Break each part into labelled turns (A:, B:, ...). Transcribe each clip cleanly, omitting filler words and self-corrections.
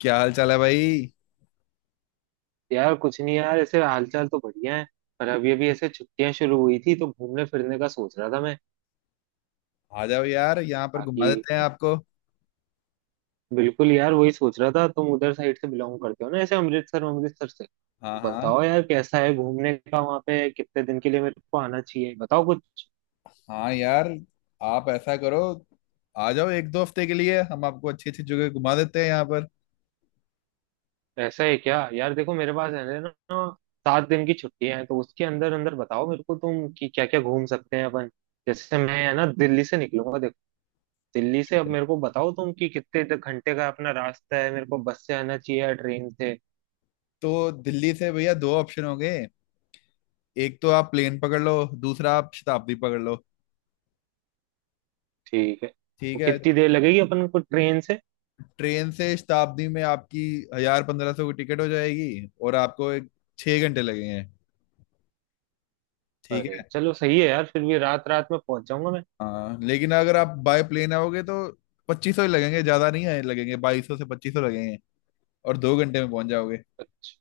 A: क्या हाल चाल है भाई।
B: यार कुछ नहीं यार, ऐसे हालचाल तो बढ़िया है। पर अब ये भी ऐसे छुट्टियां शुरू हुई थी तो घूमने फिरने का सोच रहा था मैं।
A: आ जाओ यार, यहाँ पर
B: बाकी
A: घुमा देते हैं आपको।
B: बिल्कुल यार वही सोच रहा था। तुम उधर साइड से बिलोंग करते हो ना ऐसे अमृतसर अमृतसर से, तो
A: हाँ हाँ
B: बताओ यार कैसा है घूमने का वहाँ पे। कितने दिन के लिए मेरे को आना चाहिए बताओ कुछ।
A: हाँ यार, आप ऐसा करो, आ जाओ। 1-2 हफ्ते के लिए हम आपको अच्छी अच्छी जगह घुमा देते हैं यहाँ पर।
B: ऐसा है क्या यार। देखो मेरे पास है ना 7 दिन की छुट्टियां हैं, तो उसके अंदर अंदर बताओ मेरे को तुम कि क्या क्या घूम सकते हैं अपन। जैसे मैं है ना दिल्ली से निकलूंगा। दिल्ली से अब मेरे को बताओ तुम कि कितने घंटे का अपना रास्ता है। मेरे को बस से आना चाहिए या ट्रेन से।
A: तो दिल्ली से भैया दो ऑप्शन हो गए। एक तो आप प्लेन पकड़ लो, दूसरा आप शताब्दी पकड़ लो।
B: ठीक है, तो
A: ठीक है,
B: कितनी देर लगेगी अपन को ट्रेन से।
A: ट्रेन से शताब्दी में आपकी 1000-1500 की टिकट हो जाएगी, और आपको एक 6 घंटे लगेंगे। ठीक
B: अरे
A: है।
B: चलो सही है यार, फिर भी रात रात में पहुंच जाऊंगा मैं।
A: हाँ लेकिन अगर आप बाय प्लेन आओगे तो 2500 ही लगेंगे, ज्यादा नहीं है, लगेंगे 2200 से 2500 लगेंगे, और 2 घंटे में पहुंच जाओगे।
B: अच्छा।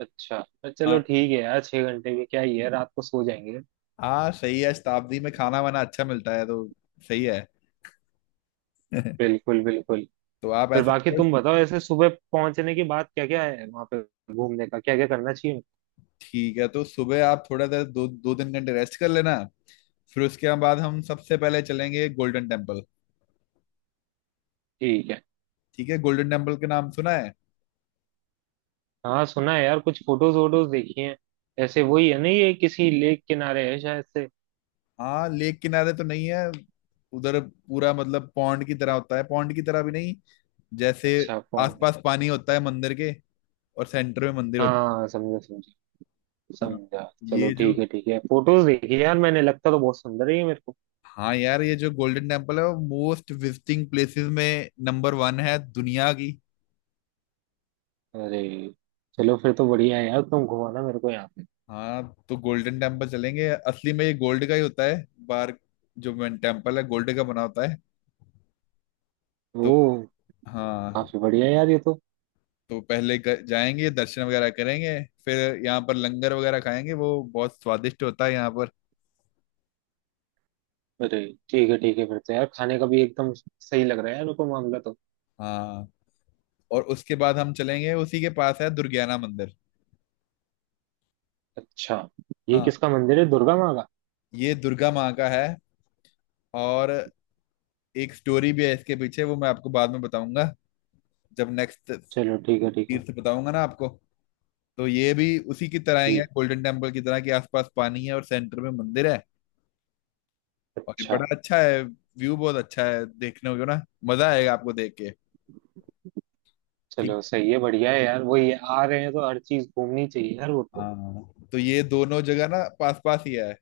B: अच्छा पर चलो
A: हाँ
B: ठीक है यार, 6 घंटे भी क्या ही है, रात को सो जाएंगे।
A: हाँ, सही है, शताब्दी में खाना वाना अच्छा मिलता है तो। सही है।
B: बिल्कुल बिल्कुल।
A: तो आप
B: फिर
A: ऐसा
B: बाकी
A: करो।
B: तुम बताओ ऐसे सुबह पहुंचने के बाद क्या क्या है वहां पे। घूमने का क्या क्या करना चाहिए।
A: ठीक है, तो सुबह आप थोड़ा देर 2-3 घंटे रेस्ट कर लेना, फिर उसके बाद हम सबसे पहले चलेंगे गोल्डन टेम्पल।
B: ठीक है।
A: ठीक है, गोल्डन टेम्पल के नाम सुना है।
B: हाँ सुना है यार, कुछ फोटोज वोटोज देखी हैं। ऐसे वही है ना, ये किसी लेक किनारे है शायद से।
A: हाँ लेक किनारे तो नहीं है। उधर पूरा मतलब पॉन्ड की तरह होता है, पॉन्ड की तरह भी नहीं, जैसे
B: अच्छा। फोन।
A: आसपास पानी होता है मंदिर के, और सेंटर में मंदिर होता
B: हाँ समझा समझा।
A: है। हाँ।
B: समझा। चलो
A: ये जो
B: ठीक है ठीक है। फोटोज देखी यार मैंने, लगता तो बहुत सुंदर ही है मेरे को।
A: हाँ यार, ये जो गोल्डन टेम्पल है वो मोस्ट विजिटिंग प्लेसेस में नंबर 1 है दुनिया की।
B: अरे। चलो फिर तो बढ़िया है यार, तुम घुमाना मेरे को यहाँ पे।
A: हाँ तो गोल्डन टेम्पल चलेंगे। असली में ये गोल्ड का ही होता है बाहर, जो मेन टेम्पल है गोल्ड का बना होता है। तो
B: ओ।
A: हाँ।
B: काफी बढ़िया है यार ये तो।
A: तो पहले जाएंगे दर्शन वगैरह करेंगे, फिर यहाँ पर लंगर वगैरह खाएंगे, वो बहुत स्वादिष्ट होता है यहाँ पर।
B: अरे। ठीक है ठीक है, फिर तो यार खाने का भी एकदम सही लग रहा है यार मेरे को मामला तो।
A: हाँ, और उसके बाद हम चलेंगे उसी के पास है दुर्गियाना मंदिर।
B: अच्छा। ये
A: हाँ,
B: किसका मंदिर है, दुर्गा माँ का।
A: ये दुर्गा माँ का है, और एक स्टोरी भी है इसके पीछे, वो मैं आपको बाद में बताऊंगा, जब नेक्स्ट तीर्थ
B: चलो ठीक है ठीक है।
A: बताऊंगा ना आपको। तो ये भी उसी की तरह ही है,
B: ठीक।
A: गोल्डन टेम्पल की तरह के आसपास पानी है और सेंटर में मंदिर है। और ये
B: अच्छा।
A: बड़ा अच्छा है, व्यू बहुत अच्छा है देखने को ना, मजा आएगा आपको देख के। ठीक
B: चलो
A: है।
B: सही है, बढ़िया है यार, वही है, आ रहे हैं तो हर चीज घूमनी चाहिए यार वो तो।
A: हाँ तो ये दोनों जगह ना पास पास ही है,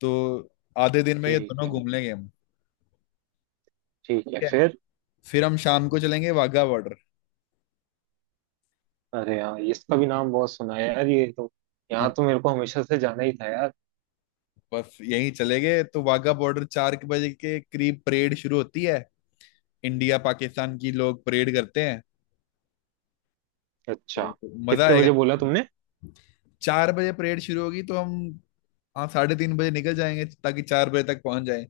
A: तो आधे दिन में ये
B: ठीक
A: दोनों
B: है।
A: घूम लेंगे हम।
B: ठीक है
A: ठीक है।
B: फिर।
A: फिर हम शाम को चलेंगे वाघा बॉर्डर।
B: अरे यार इसका भी नाम बहुत सुना है यार ये तो। यहाँ
A: हाँ,
B: तो मेरे को हमेशा से जाना ही था यार।
A: बस यहीं चले गए तो। वाघा बॉर्डर चार के बजे के करीब परेड शुरू होती है। इंडिया पाकिस्तान की लोग परेड करते हैं,
B: अच्छा।
A: तो मजा
B: कितने
A: आएगा।
B: बजे बोला तुमने।
A: 4 बजे परेड शुरू होगी तो हम। हाँ, 3:30 बजे निकल जाएंगे ताकि 4 बजे तक पहुंच जाए।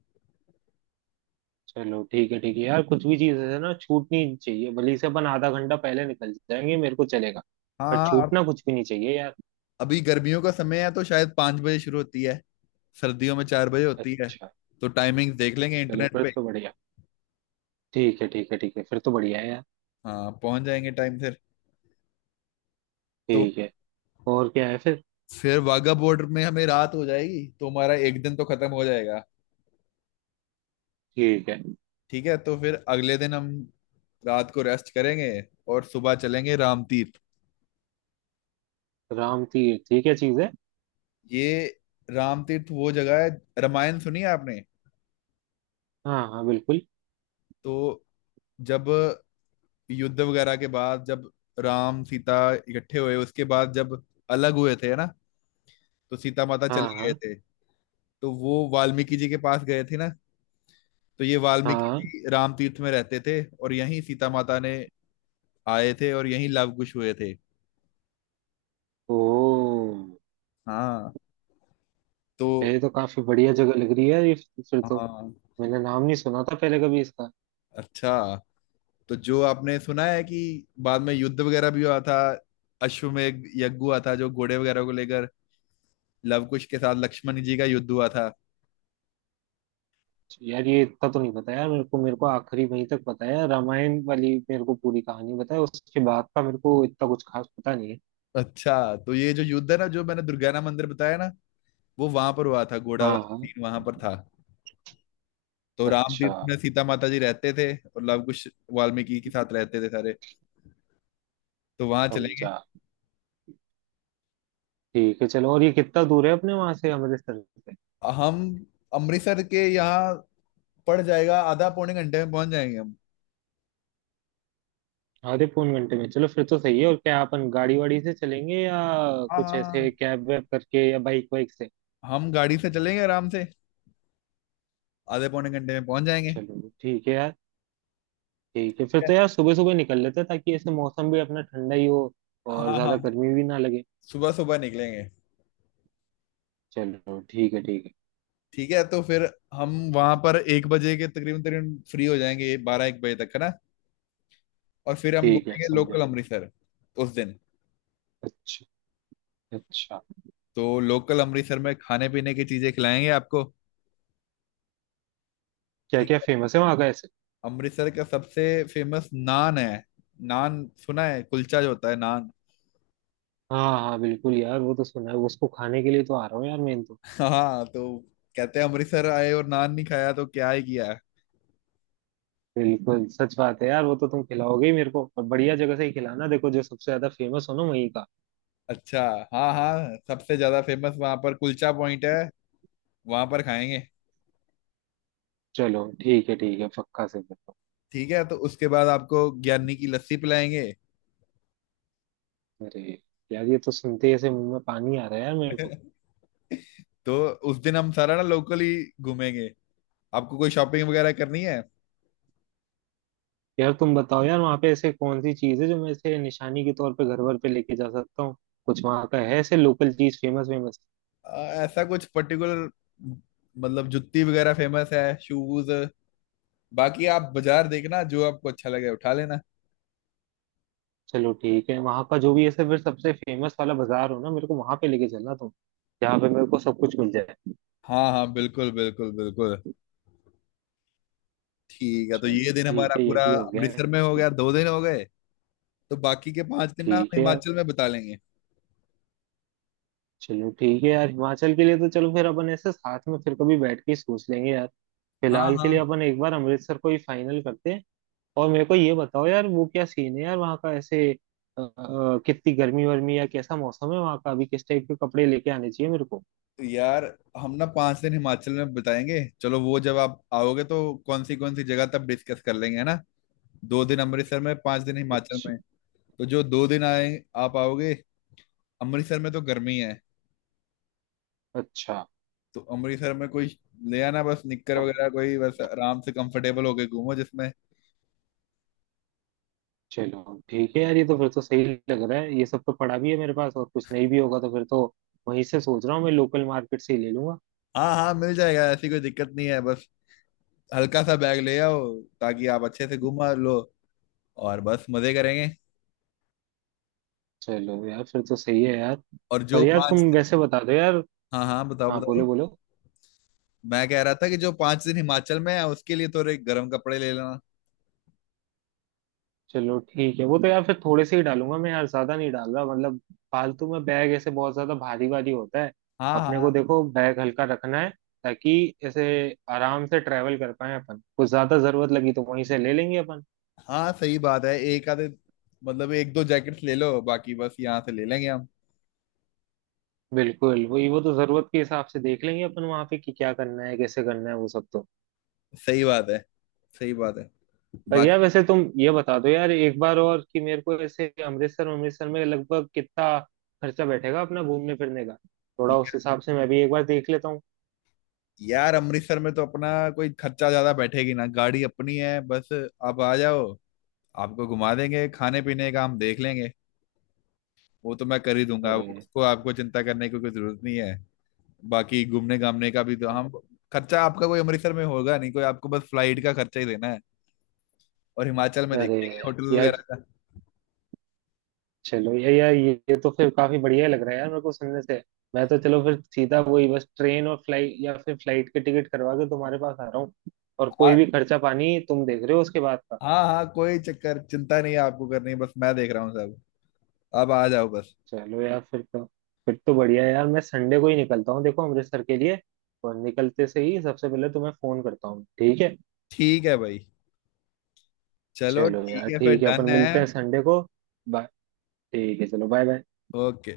B: चलो ठीक है यार, कुछ भी चीज है ना छूटनी चाहिए, भले से अपन आधा घंटा पहले निकल जाएंगे मेरे को चलेगा।
A: हाँ
B: पर
A: हाँ, अब
B: छूटना कुछ भी नहीं चाहिए यार।
A: अभी गर्मियों का समय है तो शायद 5 बजे शुरू होती है, सर्दियों में 4 बजे होती है।
B: अच्छा।
A: तो टाइमिंग देख लेंगे
B: चलो
A: इंटरनेट
B: फिर
A: पे।
B: तो बढ़िया। ठीक है ठीक है ठीक है, फिर तो बढ़िया है यार।
A: हाँ, पहुंच जाएंगे टाइम से। तो
B: ठीक है। और क्या है फिर।
A: फिर वाघा बॉर्डर में हमें रात हो जाएगी, तो हमारा 1 दिन तो खत्म हो जाएगा।
B: ठीक है।
A: ठीक है, तो फिर अगले दिन हम रात को रेस्ट करेंगे और सुबह चलेंगे राम तीर्थ।
B: राम तीर्थ ये क्या चीज है।
A: ये राम तीर्थ वो जगह है। रामायण सुनी है आपने।
B: हाँ हाँ बिल्कुल।
A: तो जब युद्ध वगैरह के बाद, जब राम सीता इकट्ठे हुए उसके बाद जब अलग हुए थे ना, तो सीता माता चले
B: हाँ
A: गए
B: हाँ।
A: थे, तो वो वाल्मीकि जी के पास गए थे ना, तो ये वाल्मीकि
B: हाँ।
A: जी राम तीर्थ में रहते थे और यहीं सीता माता ने आए थे और यहीं लव कुश हुए थे।
B: ओ।
A: हाँ। तो
B: ये तो काफी बढ़िया जगह लग रही है ये फिर तो।
A: हाँ।
B: मैंने नाम नहीं सुना था पहले कभी इसका।
A: अच्छा, तो जो आपने सुना है कि बाद में युद्ध वगैरह भी हुआ था, अश्वमेध यज्ञ हुआ था, जो घोड़े वगैरह को लेकर लवकुश के साथ लक्ष्मण जी का युद्ध हुआ था।
B: यार ये इतना तो नहीं पता यार, मेरे को आखिरी वहीं तक पता है, रामायण वाली मेरे को पूरी कहानी पता है, उसके बाद का मेरे को इतना कुछ खास पता नहीं है।
A: अच्छा, तो ये जो युद्ध है ना, जो मैंने दुर्गाना मंदिर बताया ना, वो वहां पर हुआ था, घोड़ा
B: हाँ
A: वाला
B: हाँ।
A: सीन वहां पर था। तो राम
B: अच्छा।
A: तीर्थ में सीता माता जी रहते थे और लव कुश वाल्मीकि के साथ रहते थे सारे। तो वहां चलेंगे।
B: समझा। ठीक है चलो, और ये कितना दूर है अपने वहां से अमृतसर से।
A: हम अमृतसर के यहाँ पड़ जाएगा। आधा पौने घंटे में पहुंच जाएंगे हम।
B: आधे पौन घंटे में, चलो फिर तो सही है। और क्या अपन गाड़ी वाड़ी से चलेंगे या
A: हाँ
B: कुछ ऐसे
A: हाँ।
B: कैब वैब करके या बाइक वाइक से।
A: हाँ। हम गाड़ी से चलेंगे आराम से, आधे पौने घंटे में पहुंच जाएंगे। ठीक
B: चलो ठीक है यार। ठीक है फिर तो
A: है।
B: यार, सुबह सुबह निकल लेते हैं ताकि ऐसे मौसम भी अपना ठंडा ही हो
A: हाँ
B: और
A: हाँ
B: ज्यादा
A: हाँ,
B: गर्मी भी ना लगे।
A: सुबह सुबह निकलेंगे।
B: चलो ठीक है ठीक है।
A: ठीक है, तो फिर हम वहां पर 1 बजे के तकरीबन तकरीबन फ्री हो जाएंगे, 12-1 बजे तक, है ना, और फिर हम
B: ठीक है
A: घूमेंगे
B: समझा।
A: लोकल अमृतसर उस दिन।
B: अच्छा। अच्छा।
A: तो लोकल अमृतसर में खाने पीने की चीजें खिलाएंगे आपको।
B: क्या
A: ठीक
B: क्या
A: है,
B: फेमस है वहाँ का ऐसे।
A: अमृतसर का सबसे फेमस नान है। नान सुना है, कुलचा जो होता है नान।
B: हाँ हाँ बिल्कुल यार, वो तो सुना है, उसको खाने के लिए तो आ रहा हूँ यार मैं तो।
A: हाँ, तो कहते हैं अमृतसर आए और नान नहीं खाया तो क्या ही किया।
B: बिल्कुल सच बात है यार, वो तो तुम खिलाओगे ही मेरे को, और बढ़िया जगह से ही खिलाना, देखो जो सबसे ज्यादा फेमस हो ना वहीं का।
A: अच्छा, हाँ हाँ, सबसे ज्यादा फेमस वहां पर कुलचा पॉइंट है, वहां पर खाएंगे।
B: चलो ठीक है ठीक है, पक्का से बताओ।
A: ठीक है, तो उसके बाद आपको ज्ञानी की लस्सी पिलाएंगे।
B: अरे। यार ये तो सुनते ही ऐसे मुंह में पानी आ रहा है यार मेरे तो।
A: तो उस दिन हम सारा ना लोकली घूमेंगे। आपको कोई शॉपिंग वगैरह करनी है।
B: यार तुम बताओ यार, वहाँ पे ऐसे कौन सी चीज है जो मैं ऐसे निशानी के तौर पे घर भर पे लेके जा सकता हूँ। कुछ वहाँ का है ऐसे लोकल चीज फेमस वेमस।
A: ऐसा कुछ पर्टिकुलर, मतलब जुत्ती वगैरह फेमस है, शूज। बाकी आप बाजार देखना, जो आपको अच्छा लगे उठा लेना।
B: चलो ठीक है, वहां का जो भी ऐसे फिर सबसे फेमस वाला बाजार हो ना, मेरे को वहां पे लेके चलना तुम। जहाँ पे मेरे को सब कुछ मिल जाए।
A: हाँ हाँ, बिल्कुल बिल्कुल बिल्कुल। ठीक है, तो
B: चलो
A: ये दिन
B: ठीक
A: हमारा
B: है, ये
A: पूरा
B: भी हो गया है।
A: अमृतसर में हो गया, 2 दिन हो गए। तो बाकी के 5 दिन ना हम
B: ठीक है यार।
A: हिमाचल में बिता लेंगे।
B: चलो ठीक है यार, हिमाचल के लिए तो चलो फिर अपन ऐसे साथ में फिर कभी बैठ के ही सोच लेंगे यार।
A: हाँ
B: फिलहाल के
A: हाँ।
B: लिए अपन एक बार अमृतसर को ही फाइनल करते हैं। और मेरे को ये बताओ यार, वो क्या सीन है यार वहाँ का ऐसे। कितनी गर्मी वर्मी या कैसा मौसम है वहाँ का अभी, किस टाइप के कपड़े लेके आने चाहिए मेरे को।
A: तो यार, हम ना 5 दिन हिमाचल में बिताएंगे, चलो वो जब आप आओगे तो कौन सी जगह तब डिस्कस कर लेंगे, है ना। 2 दिन अमृतसर में, 5 दिन हिमाचल
B: अच्छा।
A: में। तो जो 2 दिन आए, आप आओगे अमृतसर में तो गर्मी है,
B: अच्छा।
A: तो अमृतसर में कोई ले आना बस, निक्कर वगैरह कोई, बस आराम से कंफर्टेबल होके घूमो जिसमें।
B: चलो ठीक है यार, ये तो फिर तो सही लग रहा है, ये सब तो पड़ा भी है मेरे पास, और कुछ नहीं भी होगा तो फिर तो वहीं से सोच रहा हूँ मैं, लोकल मार्केट से ही ले लूंगा।
A: हाँ हाँ, मिल जाएगा, ऐसी कोई दिक्कत नहीं है, बस हल्का सा बैग ले आओ, ताकि आप अच्छे से घुमा लो, और बस मजे करेंगे।
B: चलो यार फिर तो सही है यार।
A: और
B: पर
A: जो
B: यार तुम
A: 5 दिन।
B: वैसे बता दो यार।
A: हाँ हाँ, बताओ
B: हाँ
A: बताओ।
B: बोलो बोलो।
A: मैं कह रहा था कि जो 5 दिन हिमाचल में है उसके लिए थोड़े गर्म कपड़े ले लेना।
B: चलो ठीक है, वो तो यार फिर थोड़े से ही डालूंगा मैं यार, ज्यादा नहीं डाल रहा, मतलब फालतू में बैग ऐसे बहुत ज्यादा भारी भारी होता है।
A: हाँ
B: अपने को
A: हाँ
B: देखो बैग हल्का रखना है, ताकि ऐसे आराम से ट्रेवल कर पाए अपन, कुछ ज्यादा जरूरत लगी तो वहीं से ले लेंगे अपन।
A: हाँ, सही बात है, एक आधे, मतलब 1-2 जैकेट्स ले लो, बाकी बस यहाँ से ले लेंगे हम।
B: बिल्कुल वही, वो तो जरूरत के हिसाब से देख लेंगे अपन वहां पे कि क्या करना है कैसे करना है वो सब तो।
A: सही बात है, सही बात है।
B: पर
A: बाकी
B: यार वैसे तुम ये बता दो यार एक बार और, कि मेरे को ऐसे अमृतसर अमृतसर में लगभग कितना खर्चा बैठेगा अपना घूमने फिरने का। थोड़ा उस हिसाब से मैं भी एक बार देख लेता हूँ।
A: यार अमृतसर में तो अपना कोई खर्चा ज्यादा बैठेगी ना, गाड़ी अपनी है, बस आप आ जाओ, आपको घुमा देंगे, खाने पीने का हम देख लेंगे, वो तो मैं कर ही दूंगा।
B: अरे।
A: उसको आपको चिंता करने की कोई जरूरत नहीं है। बाकी घूमने घामने का भी तो हम, खर्चा आपका कोई अमृतसर में होगा नहीं कोई, आपको बस फ्लाइट का खर्चा ही देना है, और हिमाचल में देख
B: अरे
A: लेंगे होटल
B: यार।
A: वगैरह का।
B: चलो यार यार, ये तो फिर काफी बढ़िया लग रहा है यार मेरे को सुनने से। मैं तो चलो फिर सीधा वही बस ट्रेन और फ्लाइट, या फिर फ्लाइट के टिकट करवा के तुम्हारे पास आ रहा हूँ। और कोई
A: आ-
B: भी खर्चा पानी तुम देख रहे हो उसके बाद का।
A: हाँ हाँ, कोई चक्कर चिंता नहीं है आपको करनी, बस मैं देख रहा हूँ सब, आप आ जाओ बस।
B: चलो यार फिर तो बढ़िया है यार, मैं संडे को ही निकलता हूँ देखो अमृतसर के लिए। और निकलते से ही सबसे पहले तुम्हें फोन करता हूँ, ठीक है।
A: ठीक है भाई, चलो
B: चलो
A: ठीक
B: यार
A: है फिर,
B: ठीक है,
A: डन
B: अपन
A: है।
B: मिलते हैं संडे को। बाय। ठीक है चलो, बाय बाय।
A: ओके।